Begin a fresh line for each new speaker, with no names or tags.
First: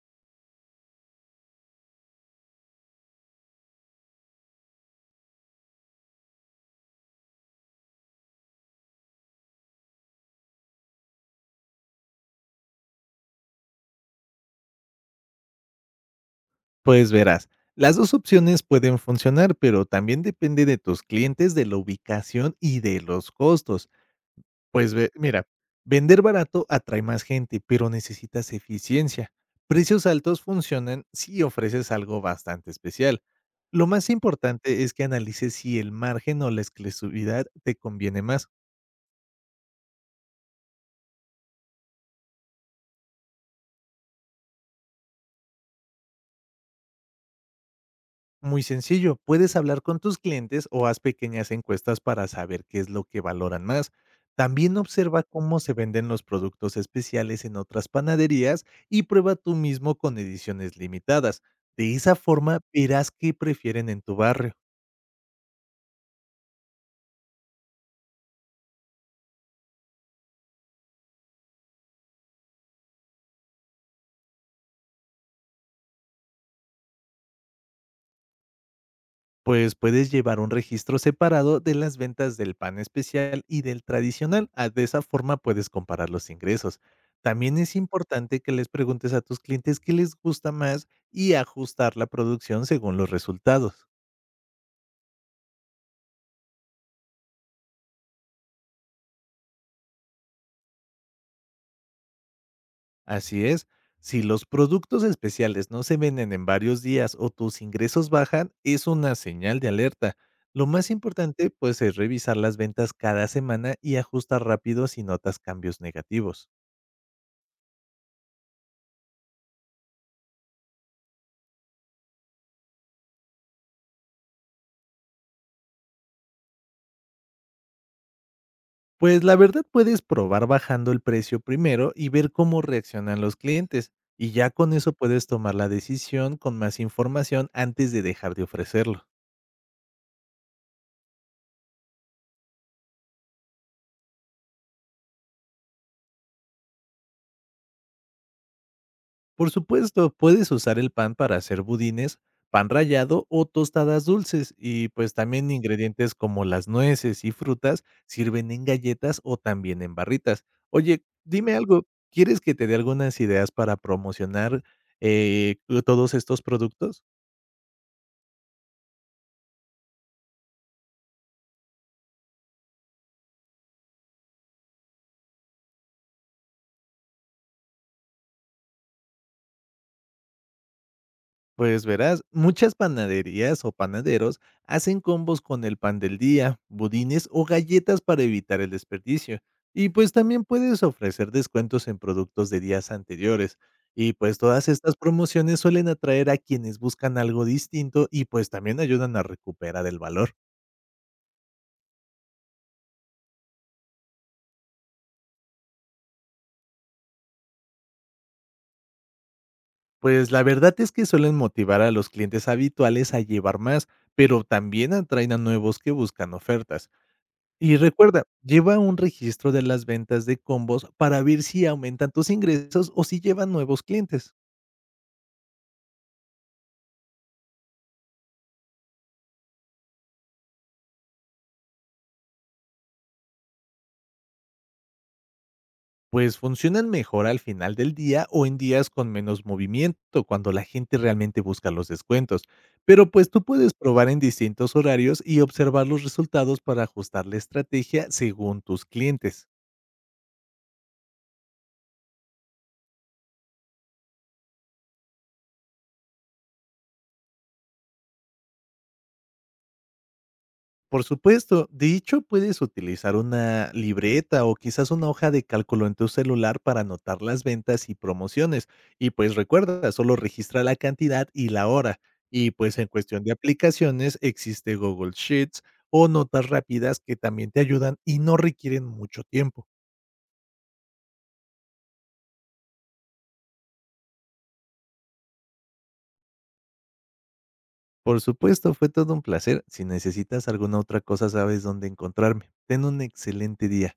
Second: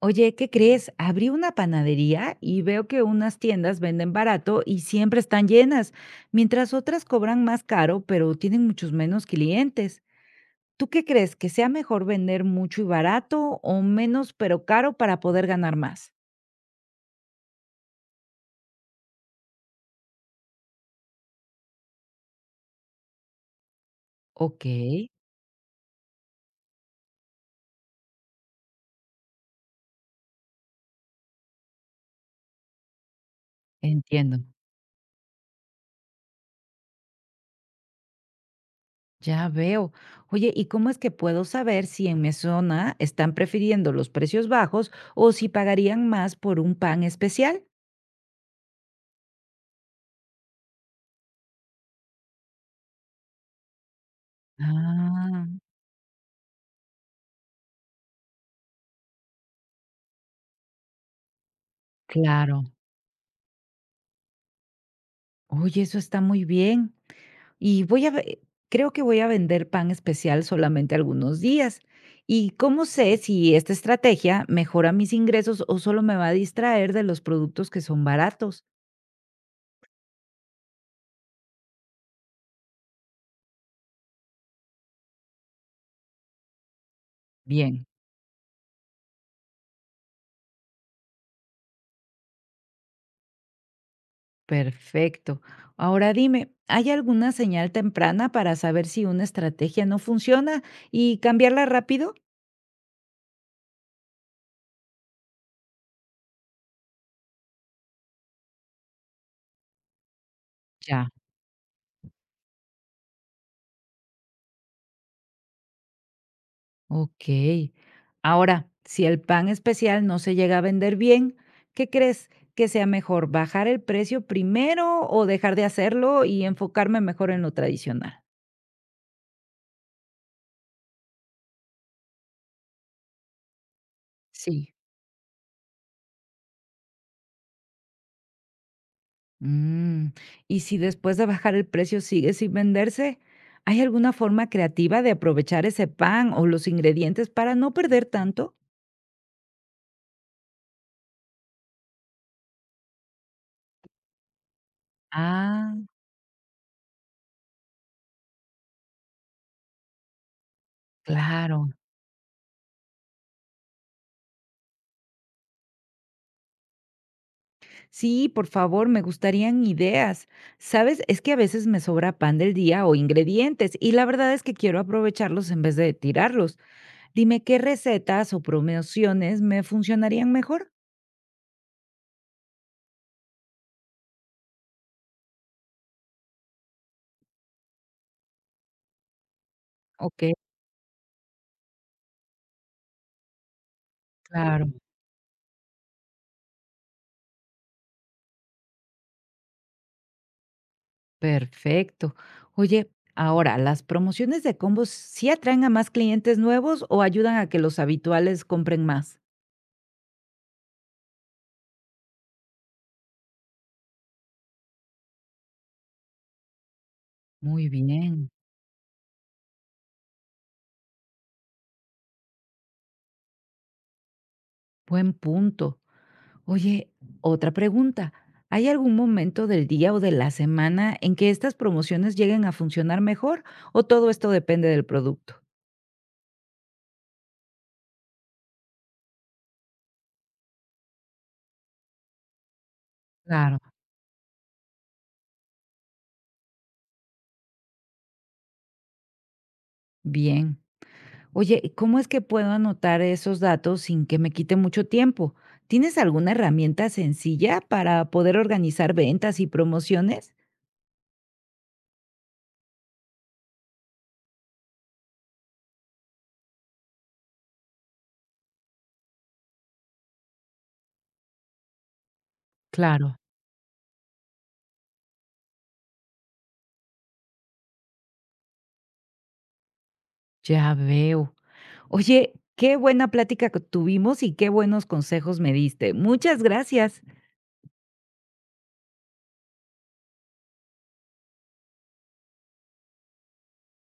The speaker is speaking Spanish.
Oye, ¿qué crees? Abrí una panadería y veo que unas tiendas venden barato y siempre están llenas, mientras otras cobran más caro, pero tienen muchos menos clientes. ¿Tú qué crees? ¿Que sea mejor vender mucho y barato o menos pero caro para poder ganar más?
Pues verás, las dos opciones pueden funcionar, pero también depende de tus clientes, de la ubicación y de los costos.
Ok,
Pues mira, vender barato atrae más gente, pero necesitas eficiencia. Precios altos funcionan si ofreces algo bastante especial. Lo más
entiendo.
importante es que analices si el margen o la exclusividad te conviene más.
Ya veo. Oye, ¿y cómo es que puedo saber si en mi zona están prefiriendo los precios bajos o si pagarían más por un pan especial?
Muy sencillo, puedes hablar con tus clientes o haz pequeñas encuestas para saber qué es lo que valoran más. También observa
Ah,
cómo se venden los productos especiales en otras panaderías y prueba tú mismo con ediciones limitadas. De esa forma
claro.
verás qué prefieren en tu barrio.
Oye, eso está muy bien. Y voy a ve Creo que voy a vender pan especial solamente algunos días. ¿Y cómo sé si esta estrategia mejora mis ingresos o solo me va a distraer de los productos que son baratos?
Pues puedes llevar un registro separado de las ventas del pan especial y del tradicional. Ah, de esa forma puedes comparar los ingresos. También es
Bien,
importante que les preguntes a tus clientes qué les gusta más y ajustar la producción según los resultados.
perfecto. Ahora dime, ¿hay alguna señal temprana para saber si una estrategia no funciona y cambiarla rápido?
Así es, si los productos especiales no se venden en varios días o tus ingresos bajan, es una señal de alerta. Lo más
Ya.
importante pues es revisar las ventas cada semana y ajustar rápido si notas cambios negativos.
Ok. Ahora, si el pan especial no se llega a vender bien, ¿qué crees que sea mejor? ¿Bajar el precio primero o dejar de hacerlo y enfocarme mejor en lo tradicional?
Pues la verdad puedes probar bajando el precio primero y ver cómo reaccionan los clientes, y ya con
Sí.
eso puedes tomar la decisión con más información antes de dejar de ofrecerlo.
Mm, Y si después de bajar el precio sigue sin venderse, ¿hay alguna forma creativa de aprovechar ese pan o los ingredientes para no perder tanto?
Por supuesto, puedes usar el pan para hacer budines, pan rallado o tostadas dulces, y pues también
Ah,
ingredientes como las nueces y frutas sirven en galletas o también en barritas. Oye, dime
claro.
algo, ¿quieres que te dé algunas ideas para promocionar eh, todos estos productos?
Sí, por favor, me gustarían ideas. Sabes, es que a veces me sobra pan del día o ingredientes y la verdad es que quiero aprovecharlos en vez de tirarlos. Dime qué recetas o promociones me funcionarían mejor.
Pues verás, muchas panaderías o panaderos hacen combos con el pan del día, budines o galletas para evitar el desperdicio. Y pues
Ok,
también puedes ofrecer descuentos en productos de días anteriores. Y pues todas
claro,
estas promociones suelen atraer a quienes buscan algo distinto y pues también ayudan a recuperar el valor.
perfecto. Oye, ahora, ¿las promociones de combos sí atraen a más clientes nuevos o ayudan a que los habituales compren más?
Pues la verdad es que suelen motivar a los clientes habituales a llevar más, pero también atraen a nuevos que buscan ofertas.
Muy
Y recuerda,
bien,
lleva un registro de las ventas de combos para ver si aumentan tus ingresos o si llevan nuevos clientes.
buen punto. Oye, otra pregunta. ¿Hay algún momento del día o de la semana en que estas promociones lleguen a funcionar mejor o todo esto depende del producto?
Pues funcionan mejor al final del día o en días con menos movimiento, cuando la gente realmente busca los descuentos. Pero pues tú
Claro,
puedes probar en distintos horarios y observar los resultados para ajustar la estrategia según tus clientes.
bien. Oye, ¿cómo es que puedo anotar esos datos sin que me quite mucho tiempo? ¿Tienes alguna herramienta sencilla para poder organizar ventas y promociones?
Por supuesto, de hecho, puedes utilizar una libreta o quizás una hoja de cálculo en tu celular para anotar las ventas y promociones. Y pues recuerda, solo registra la cantidad y la hora. Y pues en
Claro,
cuestión de aplicaciones existe Google Sheets o notas rápidas que también te ayudan y no requieren mucho tiempo.
ya veo. Oye, qué buena plática que tuvimos y qué buenos consejos me diste. Muchas gracias.
Por supuesto, fue todo un placer. Si necesitas alguna otra cosa, sabes dónde encontrarme. Ten un excelente día.